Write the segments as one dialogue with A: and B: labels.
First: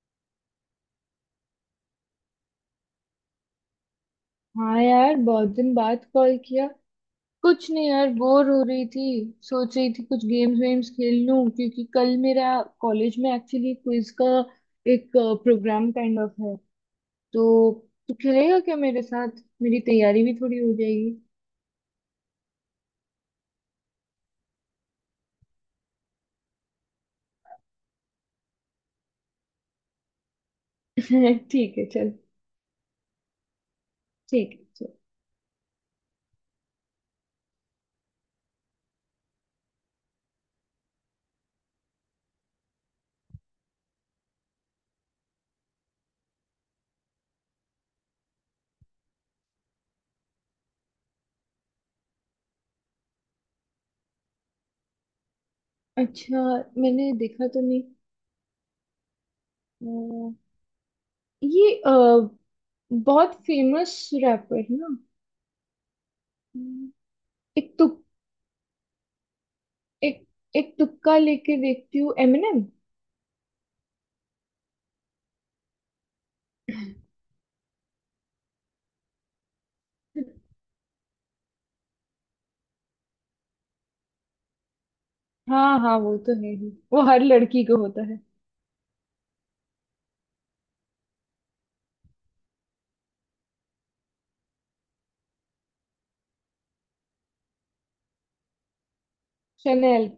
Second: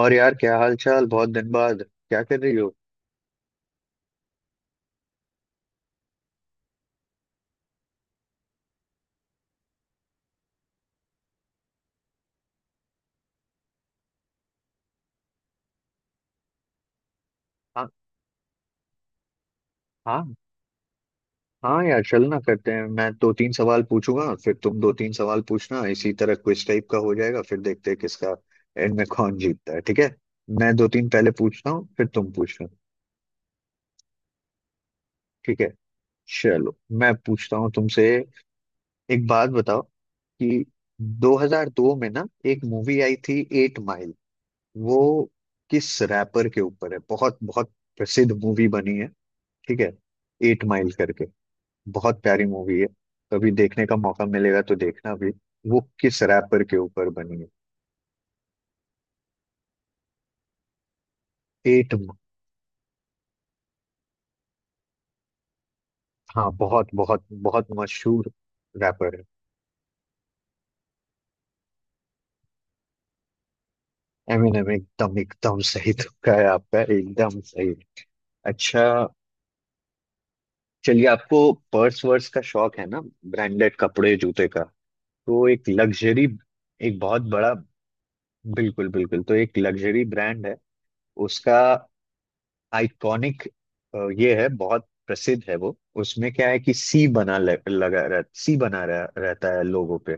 A: और यार, क्या हाल चाल? बहुत दिन बाद क्या कर रही हो?
B: हाँ यार, बहुत दिन बाद कॉल किया। कुछ नहीं यार, बोर हो रही थी। सोच रही थी कुछ गेम्स वेम्स खेल लूं क्योंकि कल मेरा कॉलेज में एक्चुअली क्विज का एक प्रोग्राम काइंड ऑफ है तो
A: हाँ।
B: तू खेलेगा क्या मेरे साथ? मेरी तैयारी भी
A: हाँ।
B: थोड़ी हो जाएगी।
A: हाँ यार चलना करते हैं। मैं दो तीन सवाल पूछूंगा फिर तुम दो तीन सवाल पूछना। इसी तरह क्विज टाइप का हो जाएगा, फिर देखते हैं किसका एंड में कौन जीतता है। ठीक है। मैं दो तीन पहले पूछता
B: ठीक है
A: हूँ फिर
B: चल।
A: तुम पूछना।
B: ठीक है चल।
A: ठीक है। चलो। मैं पूछता हूँ तुमसे। एक बात बताओ कि 2002 में ना, एक मूवी आई थी एट माइल। वो किस रैपर के ऊपर है? बहुत बहुत प्रसिद्ध मूवी बनी है। ठीक है। एट माइल करके। बहुत प्यारी मूवी है। कभी देखने का मौका मिलेगा तो देखना भी। वो किस
B: अच्छा,
A: रैपर के ऊपर
B: मैंने
A: बनी है?
B: देखा तो नहीं। अ, ये अ,
A: एट।
B: बहुत फेमस रैपर है ना?
A: हाँ बहुत
B: हम्म,
A: बहुत बहुत
B: एक तुक
A: मशहूर रैपर है।
B: एक एक तुक्का लेके देखती हूँ, एमिनेम।
A: एमिनेम एकदम एकदम सही तुक्का है आपका। एकदम सही। अच्छा चलिए, आपको पर्स वर्स का शौक है ना? ब्रांडेड कपड़े जूते का। तो एक
B: हाँ हाँ, वो
A: लग्जरी।
B: तो है ही,
A: एक
B: वो
A: बहुत
B: हर
A: बड़ा।
B: लड़की को होता है।
A: बिल्कुल बिल्कुल। तो एक लग्जरी ब्रांड है उसका। आइकॉनिक ये है, बहुत प्रसिद्ध है वो। उसमें क्या है कि सी बना लगा रह, सी बना रह, रहता है लोगों
B: शनेल।
A: पे।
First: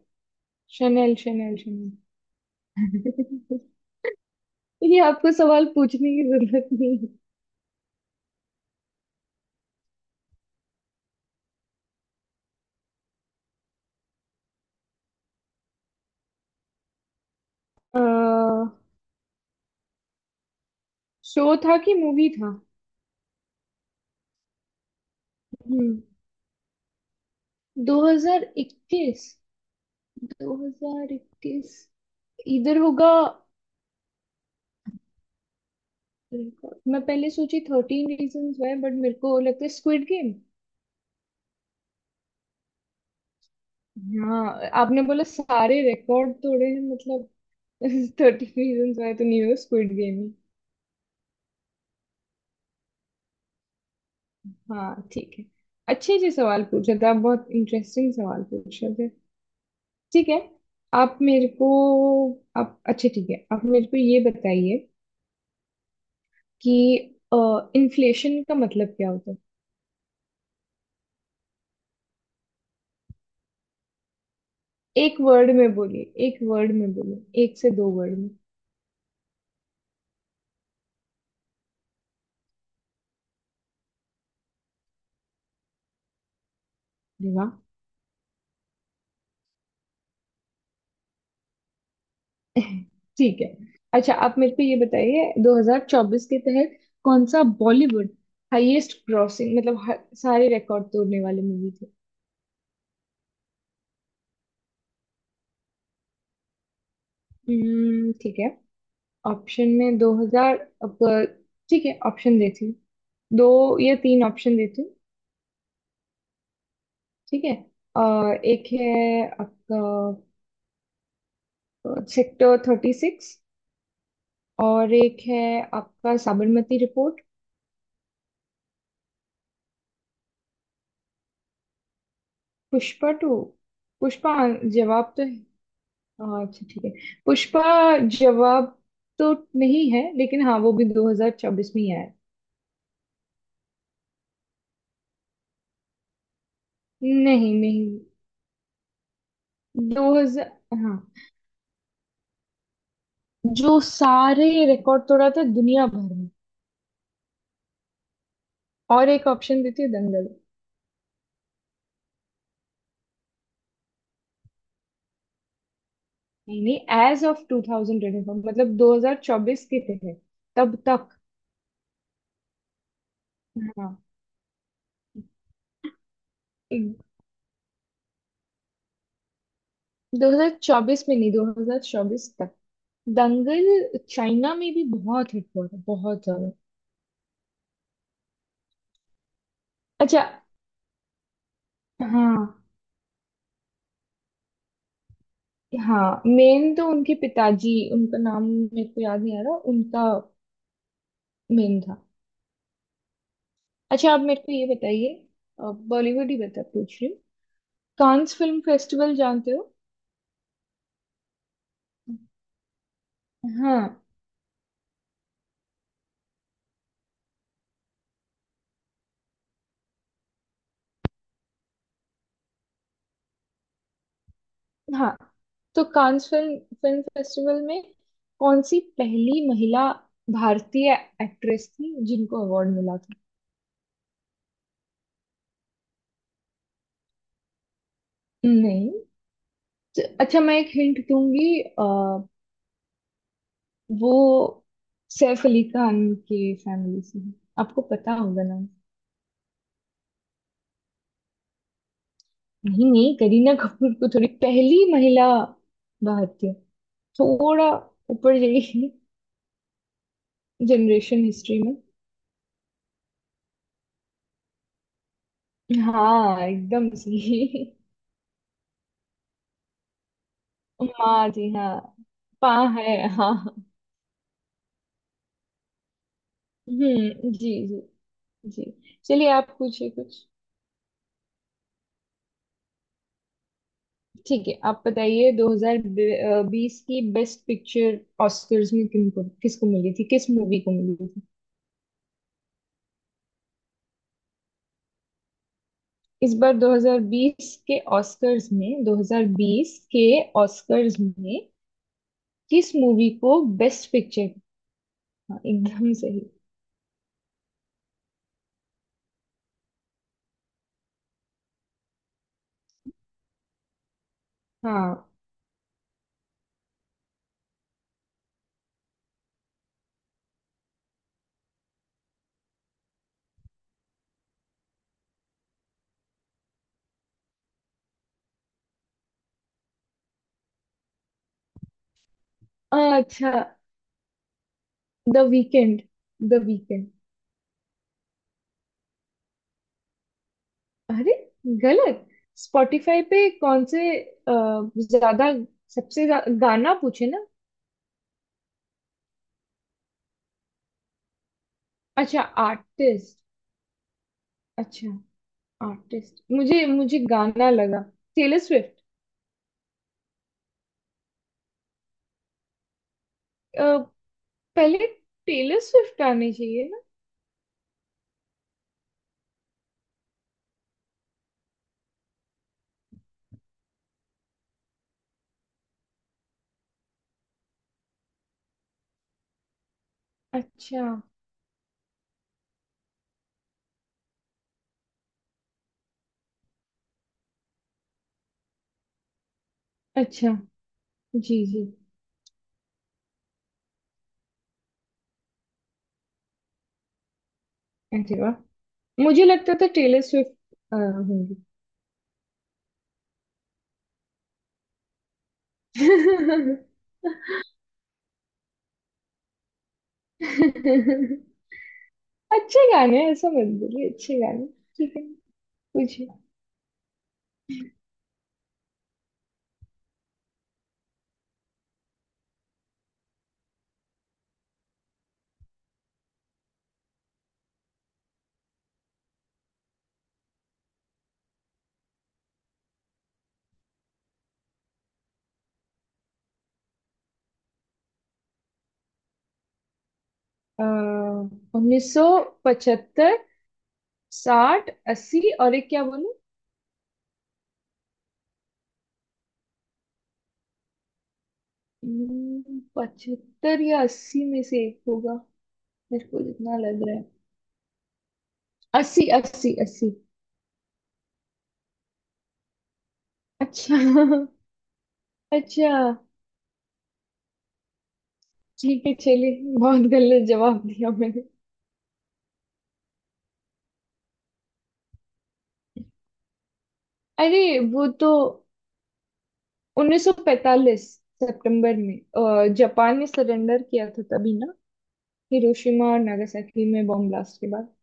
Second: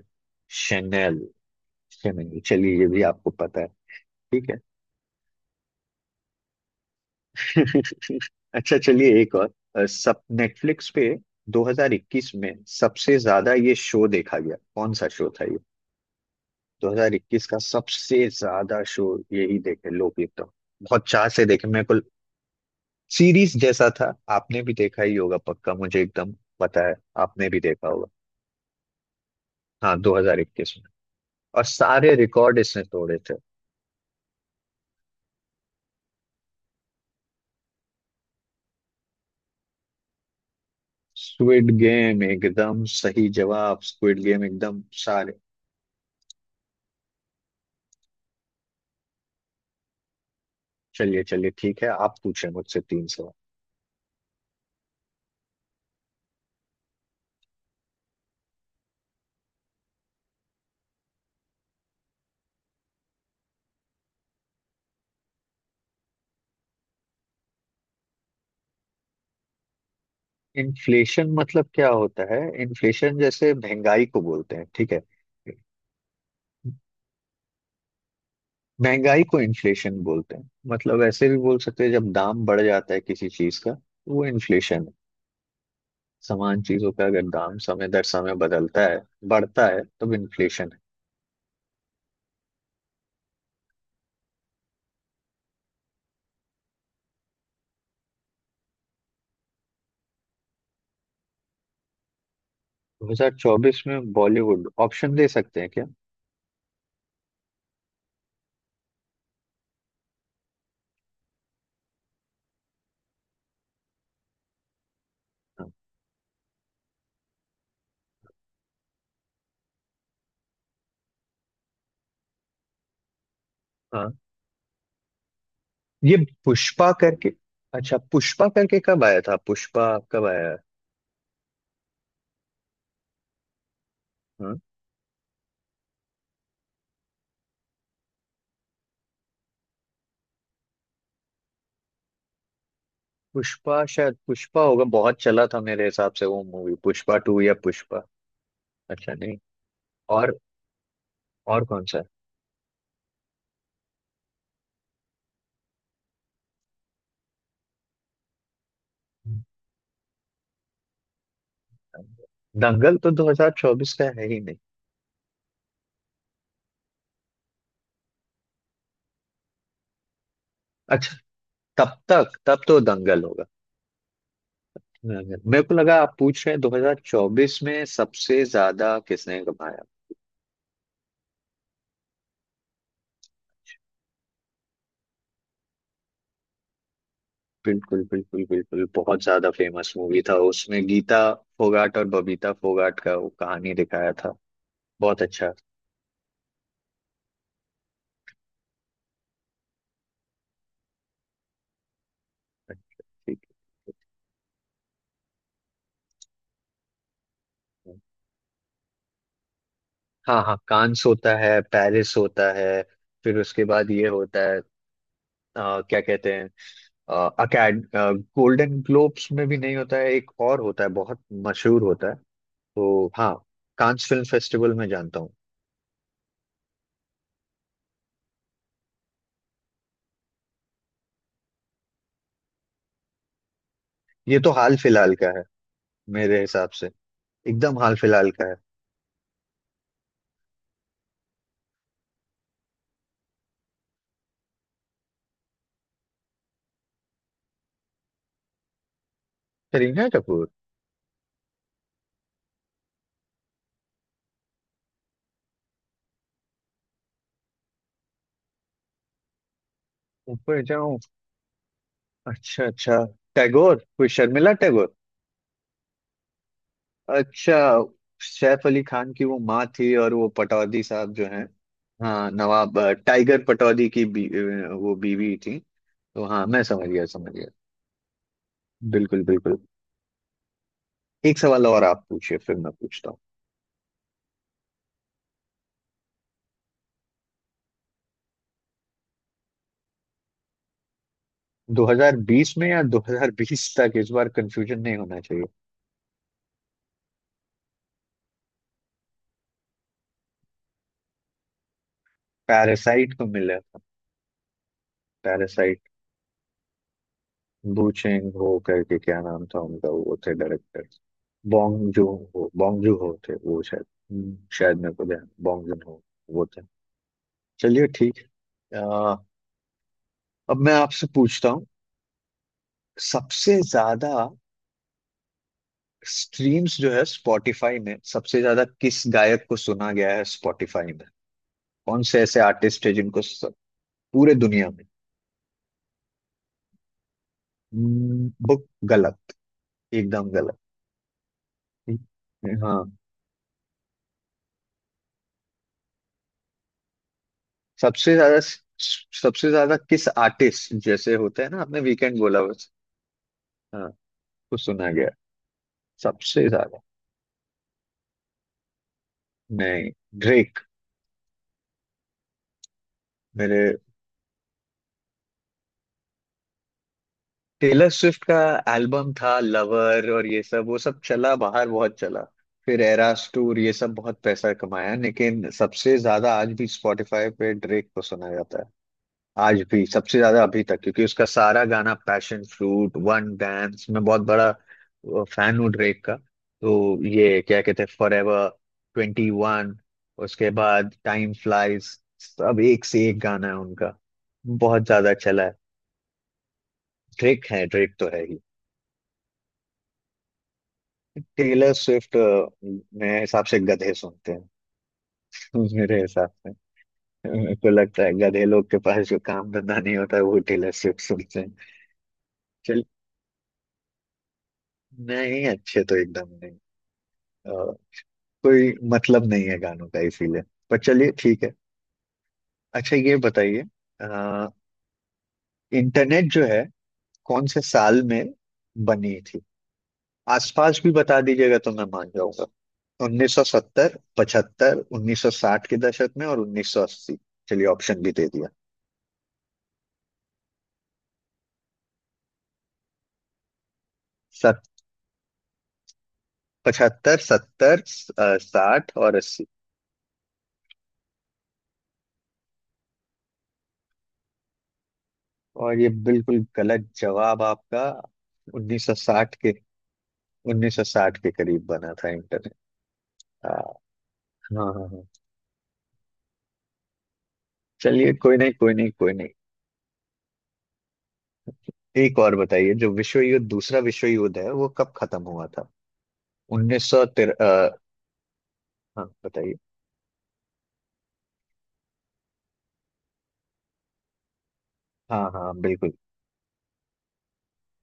B: Chanel
A: Chanel.
B: Chanel Chanel.
A: Chanel चलिए ये भी आपको पता है। ठीक है।
B: ये आपको सवाल पूछने की जरूरत नहीं है।
A: अच्छा चलिए एक और। सब नेटफ्लिक्स पे 2021 में सबसे ज्यादा ये शो देखा गया, कौन सा शो था ये? 2021 का सबसे
B: अह,
A: ज्यादा शो। यही देखे लोग एकदम। बहुत चाह से
B: शो
A: देखे।
B: था
A: मेरे
B: कि
A: को
B: मूवी था?
A: सीरीज जैसा था। आपने भी देखा ही होगा पक्का, मुझे
B: हम्म।
A: एकदम पता है। आपने भी देखा होगा।
B: 2021।
A: हाँ 2021 में। और
B: 2021
A: सारे रिकॉर्ड
B: इधर
A: इसने
B: होगा।
A: तोड़े थे।
B: मैं पहले सोची 13 रीजंस वाई बट मेरे को लगता है स्क्विड गेम।
A: स्क्विड गेम एकदम सही जवाब। स्क्विड गेम
B: हाँ,
A: एकदम
B: आपने बोला
A: सारे।
B: सारे रिकॉर्ड तोड़े हैं मतलब। थर्टीन रीजंस वाई तो नहीं होगा, स्क्विड गेम।
A: चलिए चलिए ठीक है, आप पूछे मुझसे तीन सवाल।
B: हाँ ठीक है। अच्छे से सवाल पूछ रहे थे आप, बहुत इंटरेस्टिंग सवाल पूछ रहे थे। ठीक है। आप मेरे को आप अच्छा ठीक है, आप मेरे को ये बताइए कि इन्फ्लेशन का मतलब क्या होता है?
A: इन्फ्लेशन मतलब क्या होता है? इन्फ्लेशन जैसे महंगाई को बोलते हैं, ठीक है।
B: एक वर्ड में बोलिए, एक वर्ड में बोलिए, एक से दो वर्ड में।
A: महंगाई को इन्फ्लेशन बोलते हैं। मतलब ऐसे भी बोल सकते हैं, जब दाम बढ़ जाता है किसी चीज का तो वो इन्फ्लेशन है। समान चीजों का अगर
B: अरे वाह!
A: दाम समय दर समय बदलता है, बढ़ता है, तब इन्फ्लेशन है।
B: ठीक है। अच्छा, आप मेरे को ये बताइए 2024 के तहत कौन सा बॉलीवुड हाईएस्ट ग्रॉसिंग, मतलब सारे रिकॉर्ड तोड़ने वाली मूवी थी?
A: 2024 में बॉलीवुड? ऑप्शन दे सकते हैं क्या?
B: ठीक है। ऑप्शन में 2000। अब ठीक है, ऑप्शन देती हूँ। दो या तीन ऑप्शन देती हूँ।
A: हाँ।
B: ठीक है। अ, एक है आपका सेक्टर 36।
A: हाँ।
B: और एक है
A: ये
B: आपका साबरमती
A: पुष्पा
B: रिपोर्ट।
A: करके। अच्छा पुष्पा करके कब आया था? पुष्पा कब आया है?
B: पुष्पा टू। पुष्पा
A: हाँ
B: जवाब तो है। हाँ, अच्छा ठीक है। पुष्पा जवाब तो नहीं है, लेकिन हाँ वो भी 2024 में ही आया है।
A: पुष्पा, शायद पुष्पा होगा बहुत चला था मेरे हिसाब से वो मूवी, पुष्पा टू या
B: नहीं नहीं।
A: पुष्पा। अच्छा नहीं। और
B: 2000। हाँ,
A: और कौन सा
B: जो सारे रिकॉर्ड तोड़ा था दुनिया भर में। और एक
A: है?
B: ऑप्शन देती हूँ, दंगल।
A: दंगल तो 2024 का है ही नहीं।
B: नहीं नहीं, एज ऑफ 2024, मतलब 2024 के थे तब तक।
A: अच्छा, तब तक तब तो दंगल होगा।
B: हाँ।
A: मेरे को लगा आप पूछ रहे हैं 2024 में सबसे ज्यादा किसने कमाया।
B: 2024 में नहीं, 2024 तक। दंगल चाइना में भी बहुत हिट हुआ था, बहुत ज्यादा।
A: बिल्कुल बिल्कुल बिल्कुल बहुत ज्यादा फेमस
B: अच्छा।
A: मूवी था। उसमें गीता फोगाट और
B: हाँ
A: बबीता फोगाट का वो कहानी दिखाया था। बहुत अच्छा।
B: हाँ, मेन तो उनके पिताजी, उनका नाम मेरे को याद नहीं आ रहा, उनका मेन था।
A: ठीक
B: अच्छा, आप मेरे को ये बताइए, बॉलीवुड ही बता पूछ रही हूँ।
A: है।
B: कांस फिल्म फेस्टिवल जानते हो?
A: हाँ हाँ कांस होता है, पेरिस होता है, फिर उसके
B: हाँ
A: बाद ये होता है। क्या कहते हैं अकेड, गोल्डन ग्लोब्स में भी नहीं होता है, एक और होता है, बहुत मशहूर होता है। तो हाँ कांस फिल्म फेस्टिवल में
B: हाँ।
A: जानता हूँ।
B: तो कांस फिल्म फिल्म फेस्टिवल में कौन सी पहली महिला भारतीय एक्ट्रेस थी जिनको अवार्ड मिला था?
A: ये तो हाल फिलहाल का है मेरे हिसाब से। एकदम हाल फिलहाल का है।
B: नहीं। अच्छा, मैं एक हिंट दूंगी। वो सैफ अली खान के फैमिली से है। आपको पता होगा नाम।
A: करीना कपूर।
B: नहीं नहीं, करीना कपूर को थोड़ी पहली महिला भारतीय। थोड़ा ऊपर जाइए।
A: ऊपर जाऊं?
B: जनरेशन हिस्ट्री में।
A: अच्छा अच्छा, टैगोर, कोई शर्मिला टैगोर।
B: हाँ एकदम
A: अच्छा
B: सही।
A: सैफ अली खान की वो माँ थी, और वो पटौदी साहब जो
B: माँ
A: हैं,
B: जी हाँ।
A: हाँ
B: पा
A: नवाब
B: है
A: टाइगर
B: हाँ।
A: पटौदी की वो बीवी थी। तो हाँ मैं समझ गया, समझ गया।
B: जी जी। जी।
A: बिल्कुल
B: चलिए, आप
A: बिल्कुल।
B: पूछिए कुछ।
A: एक सवाल और आप पूछिए फिर मैं पूछता हूँ।
B: ठीक है, आप बताइए 2020 की बेस्ट पिक्चर ऑस्कर्स में किनको किसको मिली थी, किस मूवी को मिली थी?
A: 2020 में या 2020 तक? इस बार कंफ्यूजन नहीं होना चाहिए।
B: इस बार 2020 के ऑस्कर्स में, 2020 के ऑस्कर्स में किस मूवी
A: पैरासाइट को
B: को
A: मिला था।
B: Best picture? हाँ
A: पैरासाइट।
B: एकदम सही।
A: बूचेंग हो करके क्या नाम था उनका? वो थे director. Bong Joon Ho. Bong Joon Ho थे वो शायद। शायद, मेरे को
B: हाँ।
A: ध्यान, बॉन्ग जून हो वो थे। चलिए ठीक है, अब मैं आपसे पूछता हूँ। सबसे ज्यादा स्ट्रीम्स जो है स्पॉटिफाई में, सबसे ज्यादा किस गायक को सुना गया है स्पॉटिफाई में? कौन से ऐसे आर्टिस्ट है जिनको
B: अच्छा।
A: पूरे दुनिया
B: द वीकेंड। The Weeknd.
A: में बुक? गलत। एकदम गलत।
B: अरे गलत।
A: हाँ।
B: स्पॉटिफाई पे कौन से ज्यादा, गाना पूछे ना?
A: सबसे ज्यादा, सबसे ज्यादा किस आर्टिस्ट, जैसे होते हैं ना, आपने वीकेंड
B: अच्छा
A: बोला बस।
B: आर्टिस्ट।
A: हाँ वो
B: अच्छा
A: सुना गया।
B: आर्टिस्ट,
A: सबसे
B: मुझे
A: ज्यादा
B: मुझे गाना लगा। Taylor Swift.
A: नहीं, ड्रेक। मेरे,
B: पहले टेलर स्विफ्ट आने चाहिए ना।
A: टेलर स्विफ्ट का एल्बम था लवर और ये सब, वो सब चला बाहर बहुत चला। फिर एरास टूर ये सब बहुत पैसा कमाया, लेकिन सबसे ज्यादा आज भी स्पॉटिफाई पे ड्रेक को सुना जाता है। आज भी सबसे ज्यादा अभी तक,
B: अच्छा।
A: क्योंकि उसका सारा गाना, पैशन फ्रूट, वन डांस, मैं बहुत बड़ा फैन हूँ ड्रेक का। तो ये क्या कहते हैं, फॉर एवर 21।
B: अच्छा।
A: उसके बाद टाइम
B: जी जी।
A: फ्लाइज। सब एक से एक गाना है उनका। बहुत ज्यादा चला है। ड्रेक है, ड्रेक तो
B: अरे
A: है
B: वाह,
A: ही।
B: मुझे लगता था टेलर स्विफ्ट होंगी।
A: टेलर स्विफ्ट मेरे हिसाब से गधे सुनते हैं। मेरे हिसाब से, मेरे को लगता है गधे लोग के पास जो काम धंधा नहीं होता है वो टेलर स्विफ्ट सुनते हैं।
B: अच्छे
A: चल
B: गाने हैं, ऐसा मत बोलिए, अच्छे गाने। ठीक है।
A: नहीं, अच्छे तो एकदम नहीं। कोई मतलब नहीं है गानों का इसीलिए। पर चलिए ठीक है। अच्छा ये बताइए, अ, इंटरनेट जो है कौन से साल में बनी थी? आसपास भी बता दीजिएगा तो मैं मान जाऊंगा। 1970, 75, 1960 के दशक में, और 1980। चलिए ऑप्शन भी दे दिया।
B: 1975,
A: सत
B: साठ, अस्सी और एक क्या बोलूं?
A: 75, 70, 60 और 80।
B: पचहत्तर या अस्सी में से एक होगा,
A: और ये
B: मेरे को
A: बिल्कुल
B: जितना लग
A: गलत
B: रहा है।
A: जवाब आपका।
B: अस्सी
A: 1960 के,
B: अस्सी अस्सी।
A: 1960 के करीब बना था इंटरनेट। हाँ।
B: अच्छा।
A: हाँ हाँ।
B: अच्छा
A: चलिए, कोई नहीं कोई
B: ठीक
A: नहीं
B: है,
A: कोई नहीं।
B: चलिए बहुत गलत जवाब दिया मैंने।
A: एक और बताइए, जो विश्व युद्ध, दूसरा विश्व युद्ध है, वो कब खत्म हुआ था? उन्नीस सौ तिर
B: अरे,
A: अ,
B: वो तो
A: हाँ बताइए।
B: 1945 सितंबर में जापान ने सरेंडर किया था तभी ना।
A: हाँ हाँ, बिल्कुल
B: हिरोशिमा और नागासाकी में बॉम्ब ब्लास्ट के बाद।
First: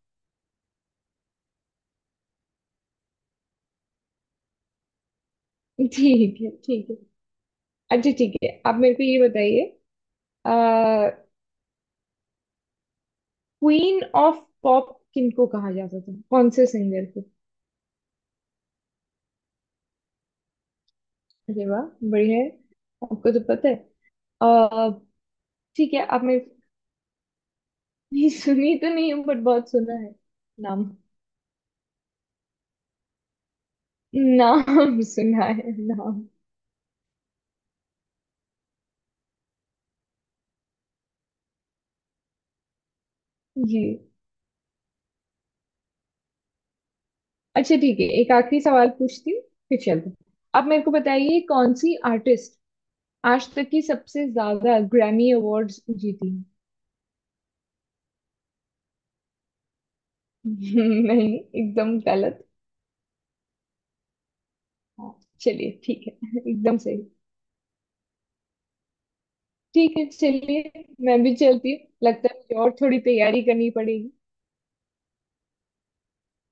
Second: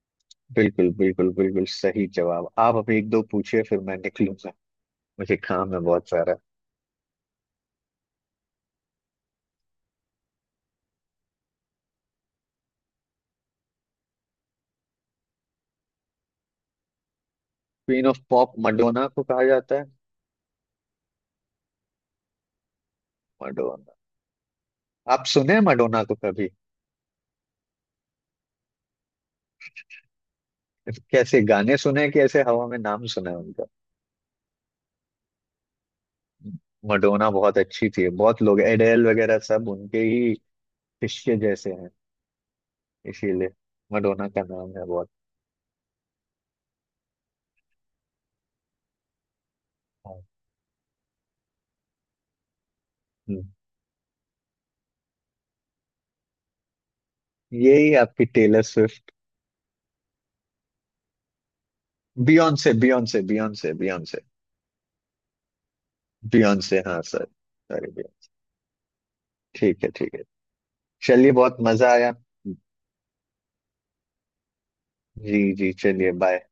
A: बिल्कुल बिल्कुल बिल्कुल सही जवाब। आप अभी एक दो पूछिए फिर मैं निकलूंगा, मुझे काम है बहुत सारा।
B: ठीक है ठीक है। अच्छा ठीक है, आप मेरे को ये बताइए क्वीन ऑफ पॉप किनको कहा जाता था, कौन से सिंगर को?
A: क्वीन ऑफ पॉप मडोना को कहा जाता है।
B: अरे वाह, बढ़िया है, आपको तो पता है।
A: मडोना।
B: अह,
A: आप सुने
B: ठीक
A: मडोना
B: है,
A: को
B: आपने
A: कभी?
B: नहीं सुनी तो नहीं बट बहुत सुना है नाम।
A: कैसे गाने सुने हैं कि ऐसे हवा में नाम सुना है उनका?
B: नाम सुना है नाम।
A: मडोना बहुत अच्छी थी, बहुत लोग एडेल वगैरह सब उनके ही शिष्य जैसे हैं इसीलिए।
B: जी।
A: मडोना का नाम है बहुत।
B: अच्छा ठीक है, एक आखिरी सवाल पूछती हूँ, फिर चलते हैं।
A: हाँ।
B: आप मेरे को बताइए कौन सी आर्टिस्ट
A: हम्म,
B: आज तक की सबसे ज्यादा ग्रैमी अवार्ड्स जीती है?
A: यही आपकी टेलर स्विफ्ट?
B: नहीं, एकदम गलत।
A: Beyonce, Beyonce, Beyonce, Beyonce.
B: हाँ, चलिए ठीक है। एकदम
A: बियॉन्से हाँ,
B: सही।
A: Sir sorry Beyonce. ठीक है
B: ठीक है,
A: ठीक है।
B: चलिए मैं
A: चलिए,
B: भी
A: बहुत
B: चलती
A: मजा
B: हूँ,
A: आया।
B: लगता है मुझे और थोड़ी तैयारी करनी पड़ेगी।
A: जी जी, चलिए, बाय।